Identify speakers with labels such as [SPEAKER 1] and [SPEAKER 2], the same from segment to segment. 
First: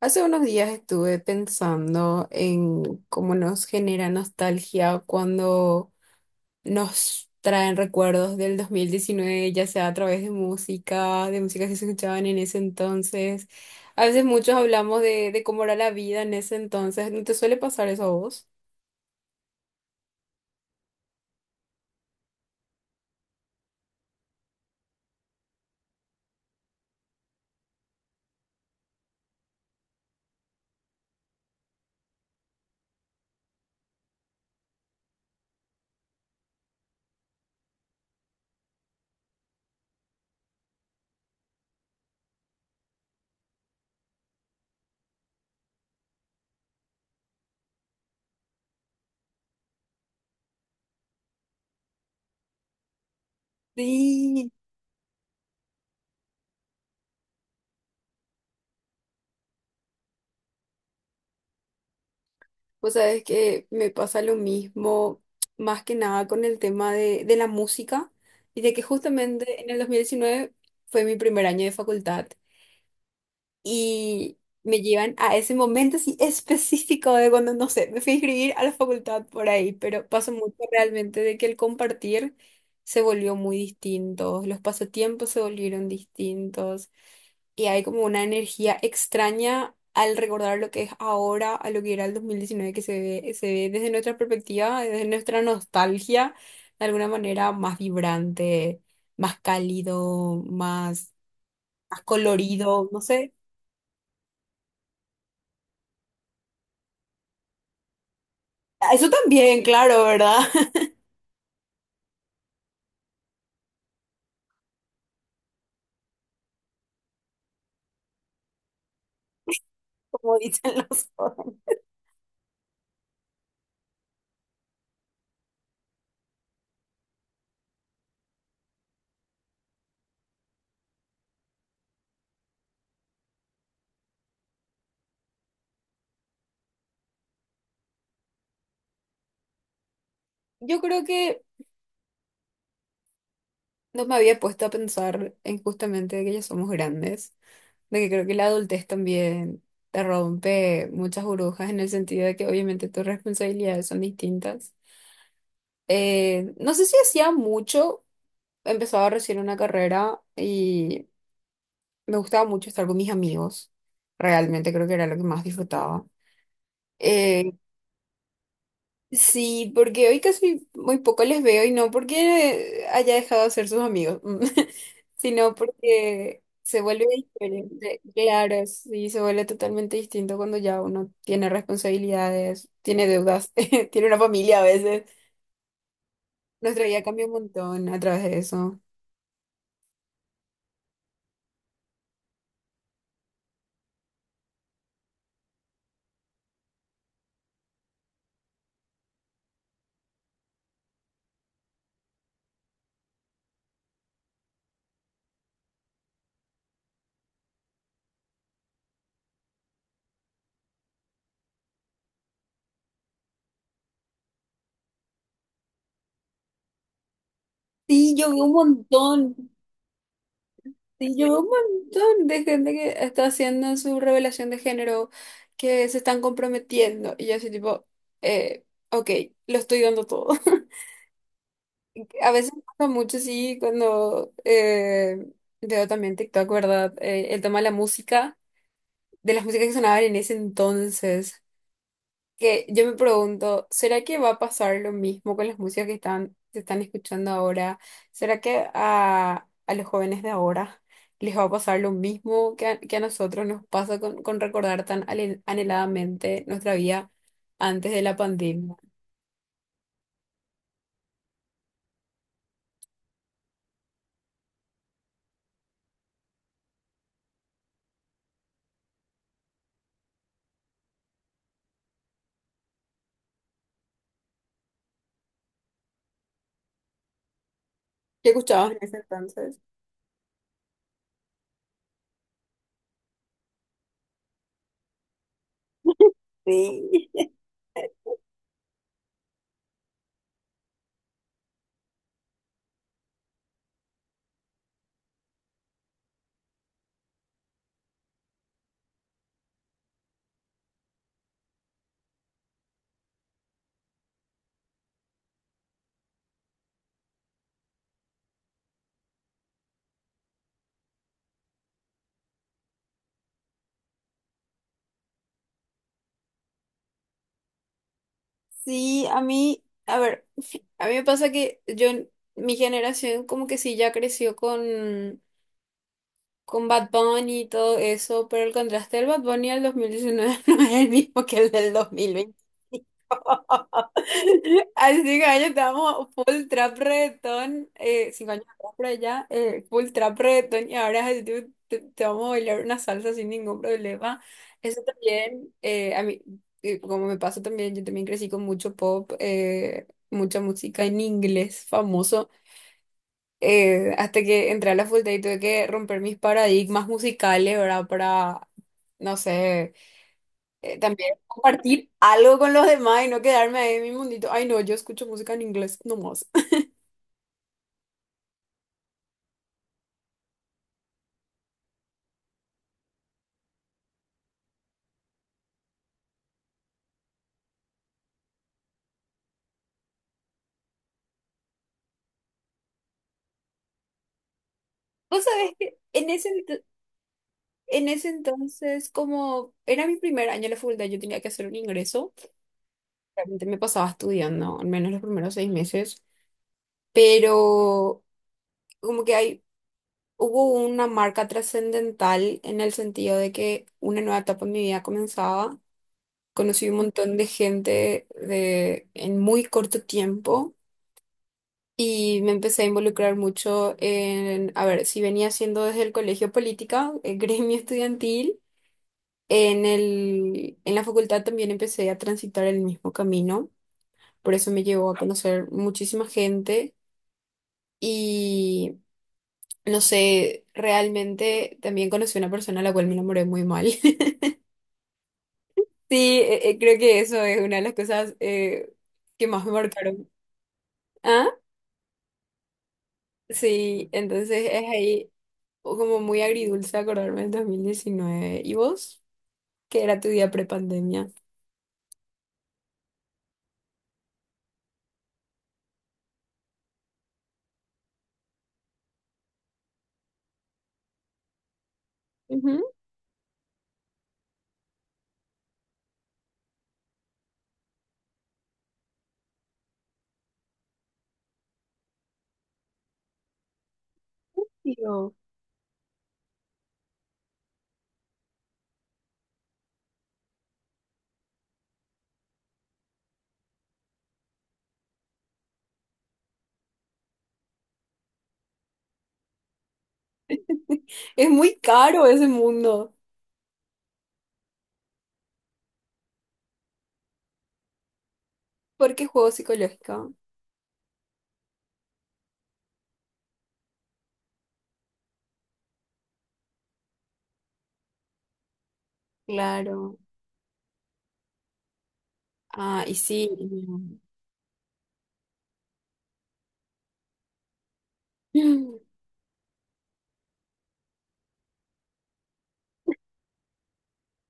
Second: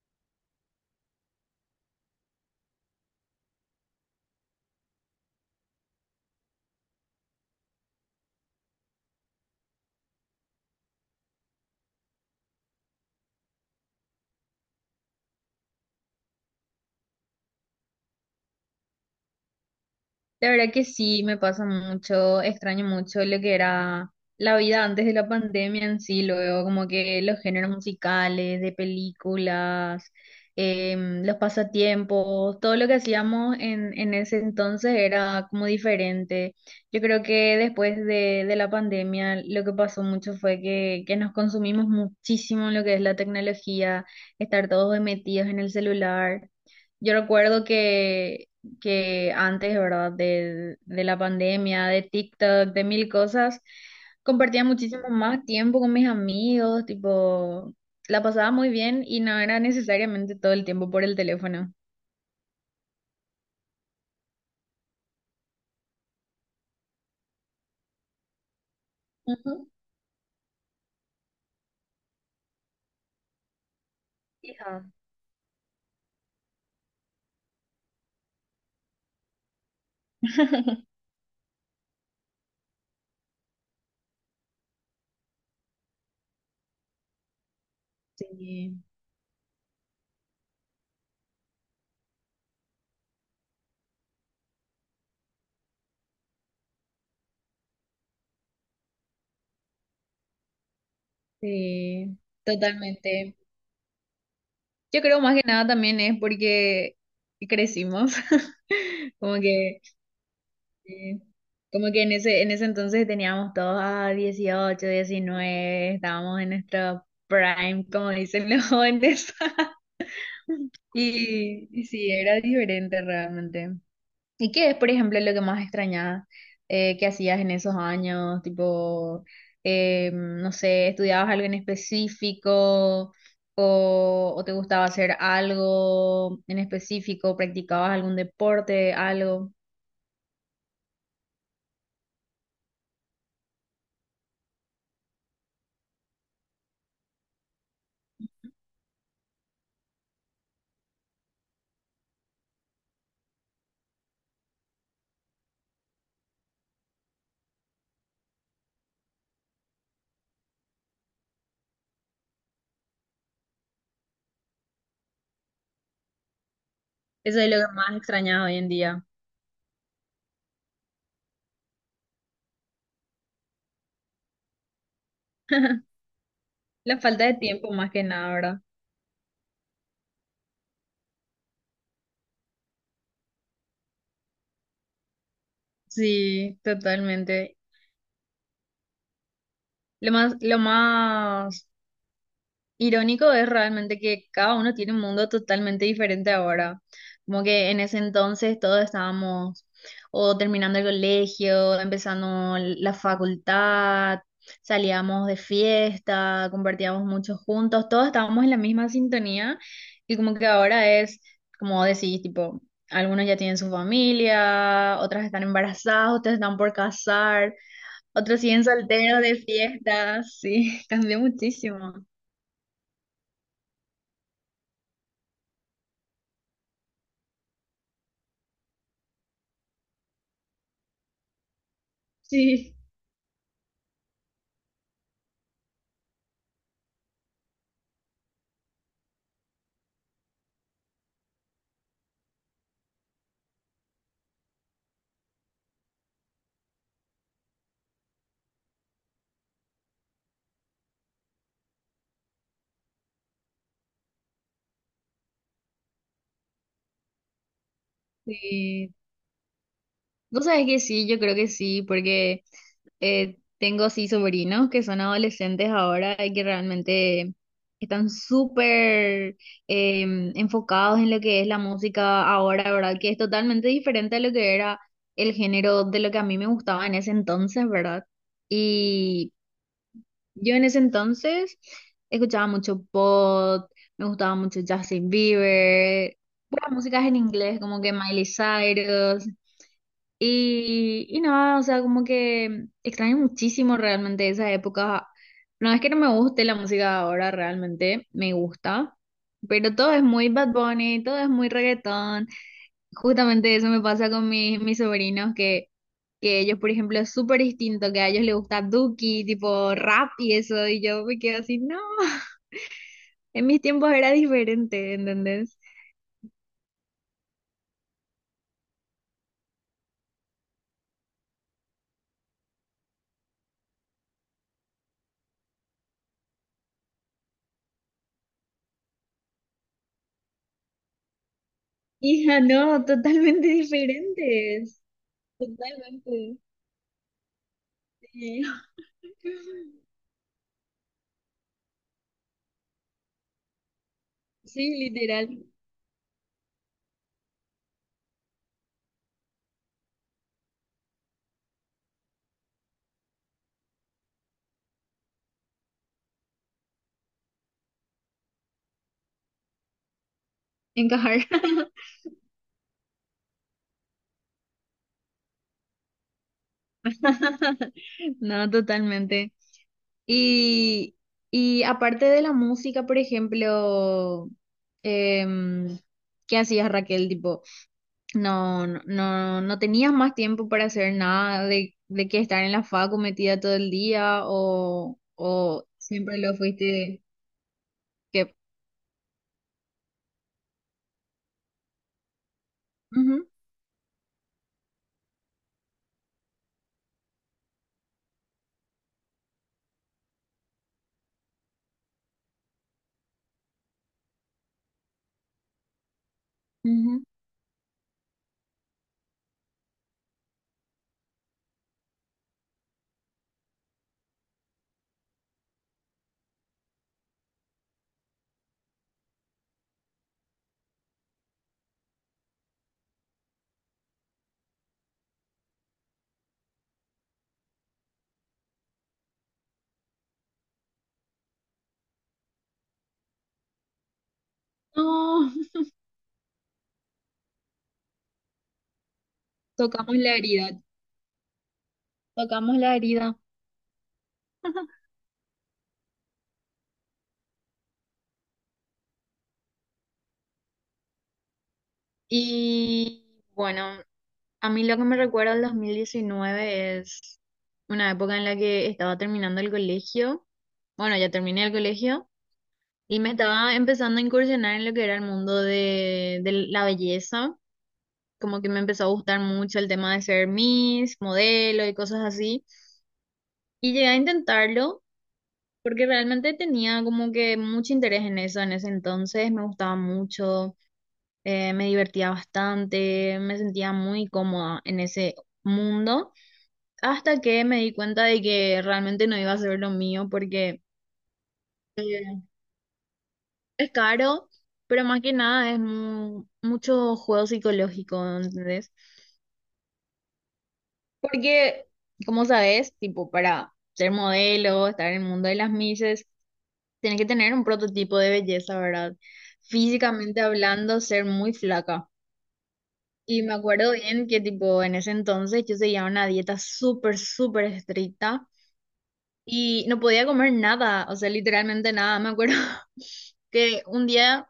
[SPEAKER 1] Hace unos días estuve pensando en cómo nos genera nostalgia cuando nos traen recuerdos del 2019, ya sea a través de música que se escuchaban en ese entonces. A veces muchos hablamos de cómo era la vida en ese entonces. ¿No te suele pasar eso a vos?
[SPEAKER 2] La verdad que sí, me pasa mucho, extraño mucho lo que era la vida antes de la pandemia en sí, luego como que los géneros musicales, de películas, los pasatiempos, todo lo que hacíamos en ese entonces era como diferente. Yo creo que después de la pandemia lo que pasó mucho fue que nos consumimos muchísimo en lo que es la tecnología, estar todos metidos en el celular. Yo recuerdo que antes, ¿verdad? De la pandemia, de TikTok, de mil cosas,
[SPEAKER 1] Sí,
[SPEAKER 2] compartía muchísimo más tiempo con mis amigos, tipo, la pasaba muy bien y no era necesariamente todo el tiempo por el teléfono.
[SPEAKER 1] vos sabés que me pasa lo mismo, más que nada con el tema de la música y de que justamente
[SPEAKER 2] Ujú.
[SPEAKER 1] en el 2019 fue mi primer año de facultad. Y me
[SPEAKER 2] Hija,
[SPEAKER 1] llevan a ese momento así específico de cuando, no sé, me fui a inscribir a la facultad por ahí, pero pasó mucho realmente de que el compartir se volvió muy distinto, los pasatiempos se volvieron distintos y hay como una energía
[SPEAKER 2] sí,
[SPEAKER 1] extraña al recordar lo que es ahora a lo que era el dos mil diecinueve, que se ve desde nuestra perspectiva, desde nuestra nostalgia, de alguna manera más vibrante, más cálido, más, más
[SPEAKER 2] sí,
[SPEAKER 1] colorido, no sé.
[SPEAKER 2] totalmente. Yo creo más que nada también es porque crecimos,
[SPEAKER 1] Eso
[SPEAKER 2] como
[SPEAKER 1] también,
[SPEAKER 2] que
[SPEAKER 1] claro, ¿verdad?
[SPEAKER 2] sí. Como que en ese entonces teníamos todos a 18 diecinueve, estábamos en nuestro prime, como dicen los jóvenes.
[SPEAKER 1] Como dicen los otros.
[SPEAKER 2] Y, y sí, era diferente realmente. ¿Y qué es, por ejemplo, lo que más extrañabas que hacías en esos años? Tipo, no sé, ¿estudiabas algo en específico o te gustaba hacer algo en específico? ¿Practicabas algún deporte, algo?
[SPEAKER 1] Yo creo que no me había puesto a pensar en justamente de que ya somos grandes, de que creo que la adultez también te rompe muchas burbujas en el sentido de que obviamente tus responsabilidades son distintas. No sé si hacía mucho, empezaba recién una carrera y me gustaba mucho estar con mis amigos. Realmente creo que era lo que más disfrutaba.
[SPEAKER 2] Eso es
[SPEAKER 1] Eh,
[SPEAKER 2] lo que más extrañas hoy en día.
[SPEAKER 1] Sí, porque hoy casi muy poco les veo y no porque haya dejado de ser sus amigos, sino porque se
[SPEAKER 2] La
[SPEAKER 1] vuelve
[SPEAKER 2] falta de tiempo más
[SPEAKER 1] diferente.
[SPEAKER 2] que nada, ¿verdad?
[SPEAKER 1] Claro, sí, se vuelve totalmente distinto cuando ya uno tiene responsabilidades, tiene deudas, tiene una familia a veces.
[SPEAKER 2] Sí,
[SPEAKER 1] Nuestra vida cambia un
[SPEAKER 2] totalmente.
[SPEAKER 1] montón a través de eso.
[SPEAKER 2] Lo más irónico es realmente que cada uno tiene un mundo totalmente diferente ahora. Como que en ese entonces todos estábamos o terminando el colegio, empezando la facultad, salíamos de fiesta, compartíamos mucho juntos, todos estábamos en la misma sintonía y como que ahora es, como decís, tipo, algunos ya tienen su familia, otras están embarazadas, otras están por casar,
[SPEAKER 1] Sí, yo
[SPEAKER 2] otros
[SPEAKER 1] veo un
[SPEAKER 2] siguen solteros de
[SPEAKER 1] montón.
[SPEAKER 2] fiesta, sí,
[SPEAKER 1] Y
[SPEAKER 2] cambió
[SPEAKER 1] yo veo un
[SPEAKER 2] muchísimo.
[SPEAKER 1] montón de gente que está haciendo su revelación de género, que se están comprometiendo. Y yo así tipo, eh, ok, lo estoy dando todo. A veces me
[SPEAKER 2] Sí.
[SPEAKER 1] pasa mucho, sí, cuando veo también TikTok, ¿verdad? El tema de la música, de las músicas que sonaban en ese entonces, que yo me pregunto, ¿será que va a pasar lo mismo con las músicas se están escuchando ahora? ¿Será que a los jóvenes de ahora les va a pasar lo mismo que que a nosotros nos pasa con recordar tan anheladamente nuestra vida antes de la pandemia?
[SPEAKER 2] Sí. Vos sabés que sí, yo creo que sí, porque tengo sí sobrinos que son adolescentes ahora y que realmente están súper eh, enfocados en lo que es la música ahora, ¿verdad? Que es totalmente diferente a lo que era el género de lo que a mí me gustaba en ese entonces, ¿verdad?
[SPEAKER 1] ¿Qué escuchabas en ese
[SPEAKER 2] Y
[SPEAKER 1] entonces?
[SPEAKER 2] yo en ese entonces escuchaba mucho pop, me gustaba mucho Justin Bieber, puras músicas
[SPEAKER 1] Sí.
[SPEAKER 2] en inglés como que Miley Cyrus. Y nada, o sea, como que extraño muchísimo realmente esa época. No es que no me guste la música ahora, realmente me gusta, pero todo es muy Bad Bunny, todo es muy reggaetón. Justamente eso me pasa con mis, mis sobrinos, que ellos, por ejemplo, es súper distinto, que a ellos les gusta Duki, tipo rap y eso, y yo me quedo así, no, en mis tiempos era diferente, ¿entendés?
[SPEAKER 1] Sí, a mí, a ver, a mí me pasa que yo, mi generación como que sí ya creció con Bad Bunny y todo eso, pero el contraste del Bad Bunny del 2019 no es el mismo que el del 2020.
[SPEAKER 2] Hija, no, totalmente diferentes,
[SPEAKER 1] Así que año estábamos
[SPEAKER 2] totalmente.
[SPEAKER 1] full trap reggaetón, cinco
[SPEAKER 2] Sí.
[SPEAKER 1] años atrás por allá, full trap reggaetón y ahora es así, tipo, te vamos a bailar una salsa sin ningún problema.
[SPEAKER 2] Sí,
[SPEAKER 1] Eso
[SPEAKER 2] literal,
[SPEAKER 1] también, como me pasó también, yo también crecí con mucho pop, mucha música en inglés famoso, hasta que entré a la facultad y tuve que romper mis paradigmas musicales, ¿verdad? Para, no sé, también
[SPEAKER 2] encajar.
[SPEAKER 1] compartir algo con los demás y no quedarme ahí en mi mundito. Ay, no, yo escucho música en inglés nomás.
[SPEAKER 2] No, totalmente. Y, y aparte de la música, por ejemplo, em, ¿qué hacías, Raquel? Tipo, no tenías más tiempo para hacer nada de, de que estar en la facu metida todo el día
[SPEAKER 1] Vos sabés
[SPEAKER 2] o
[SPEAKER 1] que
[SPEAKER 2] siempre lo fuiste
[SPEAKER 1] en ese
[SPEAKER 2] que...
[SPEAKER 1] entonces, como era mi primer año en la facultad, yo tenía que hacer un ingreso.
[SPEAKER 2] Ujú,
[SPEAKER 1] Realmente me pasaba estudiando, al menos los primeros seis meses, pero como que hay, hubo una marca trascendental en el sentido de que una nueva etapa en mi vida comenzaba, conocí un
[SPEAKER 2] ujú.
[SPEAKER 1] montón de gente en muy corto tiempo y me empecé a involucrar mucho en, a ver, si venía haciendo desde el colegio política, el gremio estudiantil, en la facultad también empecé a transitar el mismo camino, por eso me llevó a conocer muchísima gente y... No sé, realmente también conocí una persona a la cual me enamoré muy mal.
[SPEAKER 2] No,
[SPEAKER 1] Sí, creo que eso es una de las cosas que más me
[SPEAKER 2] tocamos
[SPEAKER 1] marcaron.
[SPEAKER 2] la herida, tocamos la herida.
[SPEAKER 1] Sí, entonces es ahí como muy agridulce acordarme del 2019. ¿Y vos? ¿Qué era tu día prepandemia?
[SPEAKER 2] Y bueno. A mí lo que me recuerda al 2019 es una época en la que estaba terminando el colegio. Bueno, ya terminé el colegio
[SPEAKER 1] Ujú,
[SPEAKER 2] y me estaba empezando a incursionar en lo que era el mundo de la belleza. Como que me empezó a gustar mucho el tema de ser Miss, modelo y cosas así. Y llegué a intentarlo
[SPEAKER 1] digo,
[SPEAKER 2] porque realmente tenía como que mucho interés en eso en ese entonces. Me gustaba mucho, me divertía bastante, me sentía muy cómoda en ese mundo. Hasta que me di cuenta de que realmente no iba a ser lo mío porque
[SPEAKER 1] es muy caro
[SPEAKER 2] eh,
[SPEAKER 1] ese mundo.
[SPEAKER 2] es caro, pero más que nada es mucho juego psicológico, ¿entendés?
[SPEAKER 1] ¿Por qué juego psicológico?
[SPEAKER 2] Porque, como sabes, tipo, para ser modelo, estar en el mundo de las misses tienes que tener un prototipo de belleza, ¿verdad?
[SPEAKER 1] Claro.
[SPEAKER 2] Físicamente hablando, ser muy flaca.
[SPEAKER 1] Ah, y
[SPEAKER 2] Y
[SPEAKER 1] sí.
[SPEAKER 2] me acuerdo bien que, tipo, en ese entonces yo seguía una dieta súper, súper estricta. Y no podía comer nada, o sea, literalmente nada. Me acuerdo que un día,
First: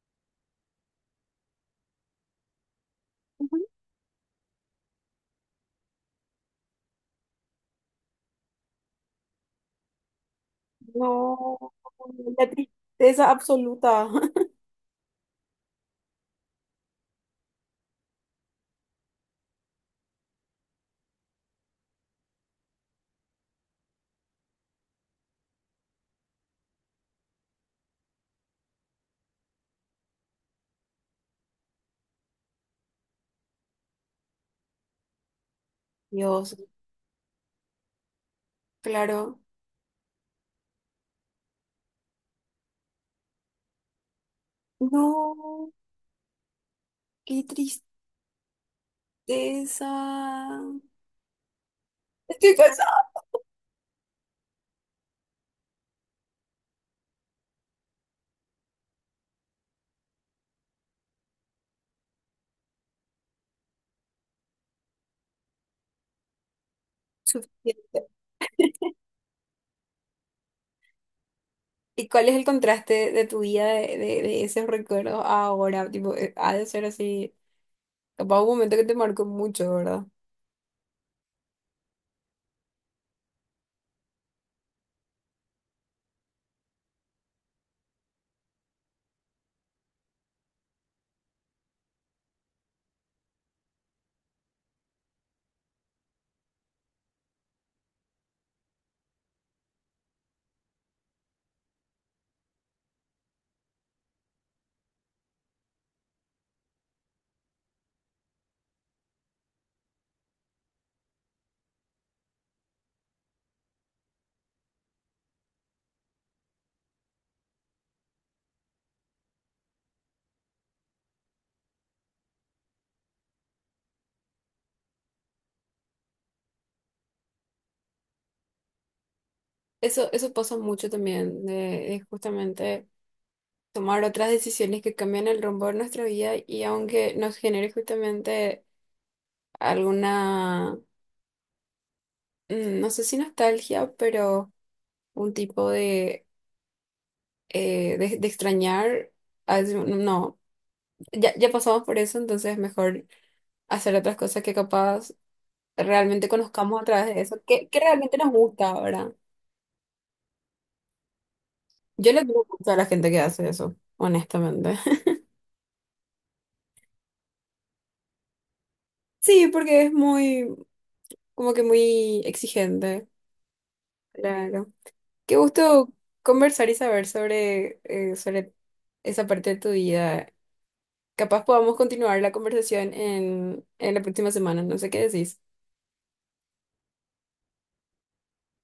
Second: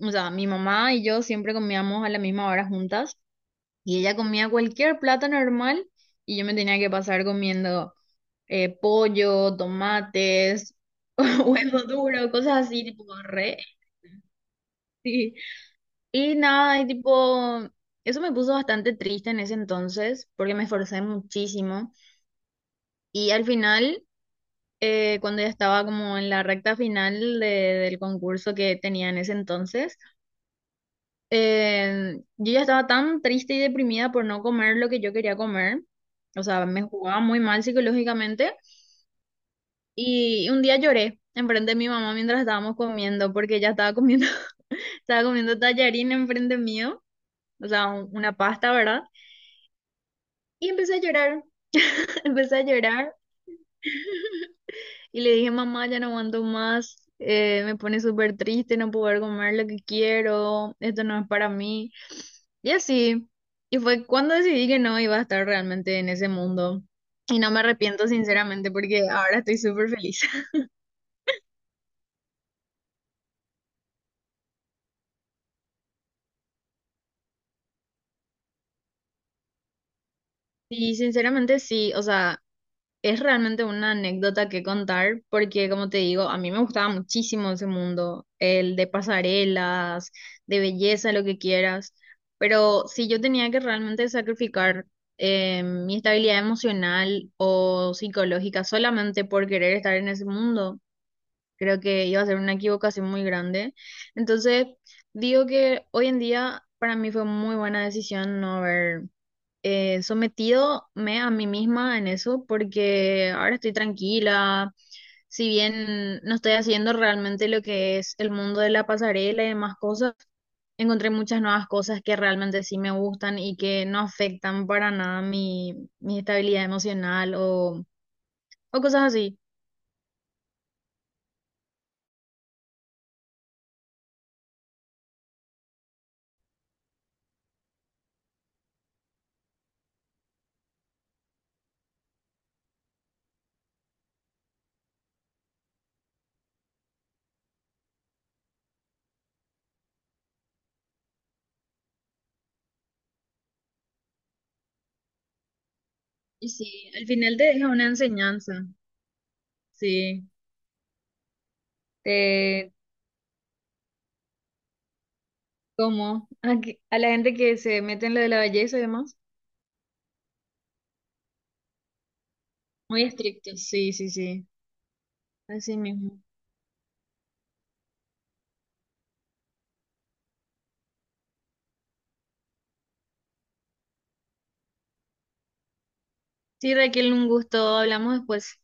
[SPEAKER 2] o sea, mi mamá y yo siempre comíamos a la misma hora juntas
[SPEAKER 1] Ujú.
[SPEAKER 2] y ella comía cualquier plato normal y yo me tenía que pasar comiendo pollo, tomates,
[SPEAKER 1] No,
[SPEAKER 2] huevo duro,
[SPEAKER 1] la
[SPEAKER 2] cosas así, tipo
[SPEAKER 1] tristeza
[SPEAKER 2] re.
[SPEAKER 1] absoluta.
[SPEAKER 2] Sí. Y nada, y tipo, eso me puso bastante triste en ese entonces porque me esforcé muchísimo y al final... cuando ya estaba como en la recta final del concurso que tenía en ese entonces, yo ya estaba tan triste y deprimida por no comer lo que yo quería comer. O
[SPEAKER 1] Dios,
[SPEAKER 2] sea, me jugaba muy mal psicológicamente
[SPEAKER 1] claro.
[SPEAKER 2] y un día lloré enfrente de mi mamá mientras estábamos comiendo porque ella estaba comiendo, estaba comiendo
[SPEAKER 1] No,
[SPEAKER 2] tallarín enfrente mío,
[SPEAKER 1] qué
[SPEAKER 2] o
[SPEAKER 1] tristeza.
[SPEAKER 2] sea, una pasta, ¿verdad? Y empecé a llorar,
[SPEAKER 1] Estoy
[SPEAKER 2] empecé a
[SPEAKER 1] cansada.
[SPEAKER 2] llorar. Y le dije, mamá, ya no aguanto más, me pone súper triste no poder comer lo que quiero, esto no es para mí. Y así. Y fue cuando decidí que no iba a estar realmente en ese mundo. Y no me arrepiento
[SPEAKER 1] Suficiente.
[SPEAKER 2] sinceramente porque ahora estoy súper feliz.
[SPEAKER 1] ¿Y cuál es el contraste de tu vida de esos recuerdos a ahora? Tipo, ha de ser así, capaz un momento que te marcó mucho, ¿verdad?
[SPEAKER 2] Y sinceramente sí, o sea, es realmente una anécdota que contar porque, como te digo, a mí me gustaba muchísimo ese mundo, el de pasarelas, de belleza, lo que quieras, pero si yo tenía que realmente sacrificar mi estabilidad emocional o psicológica solamente por querer estar en ese mundo, creo que iba a ser una equivocación muy grande. Entonces, digo que hoy en día para mí fue muy buena decisión no haber sometido me a mí misma en eso porque ahora estoy tranquila, si bien no estoy haciendo realmente lo que es el mundo de la pasarela y demás cosas, encontré muchas nuevas cosas que realmente sí me gustan y que no afectan para nada mi, mi estabilidad emocional o cosas así.
[SPEAKER 1] Eso pasa mucho también, de justamente tomar otras decisiones que cambian el rumbo de nuestra vida, y aunque nos genere justamente alguna, mm, no sé si nostalgia, pero un tipo de, de extrañar, veces, no, ya pasamos por eso, entonces es mejor hacer otras cosas que capaz realmente
[SPEAKER 2] Y
[SPEAKER 1] conozcamos a
[SPEAKER 2] sí, al
[SPEAKER 1] través de
[SPEAKER 2] final
[SPEAKER 1] eso,
[SPEAKER 2] te deja
[SPEAKER 1] que
[SPEAKER 2] una
[SPEAKER 1] realmente nos
[SPEAKER 2] enseñanza,
[SPEAKER 1] gusta, verdad.
[SPEAKER 2] sí,
[SPEAKER 1] Yo le tengo gusto
[SPEAKER 2] te
[SPEAKER 1] a la gente que hace eso, honestamente.
[SPEAKER 2] como a, a la gente que se mete en lo de la belleza y demás,
[SPEAKER 1] Sí, porque es muy, como que muy
[SPEAKER 2] muy
[SPEAKER 1] exigente.
[SPEAKER 2] estricto sí, sí, sí,
[SPEAKER 1] Claro. Qué
[SPEAKER 2] así
[SPEAKER 1] gusto
[SPEAKER 2] mismo.
[SPEAKER 1] conversar y saber sobre, sobre esa parte de tu vida. Capaz podamos continuar la conversación en la próxima semana, no sé qué decís.
[SPEAKER 2] Sí, Raquel, un gusto. Hablamos después.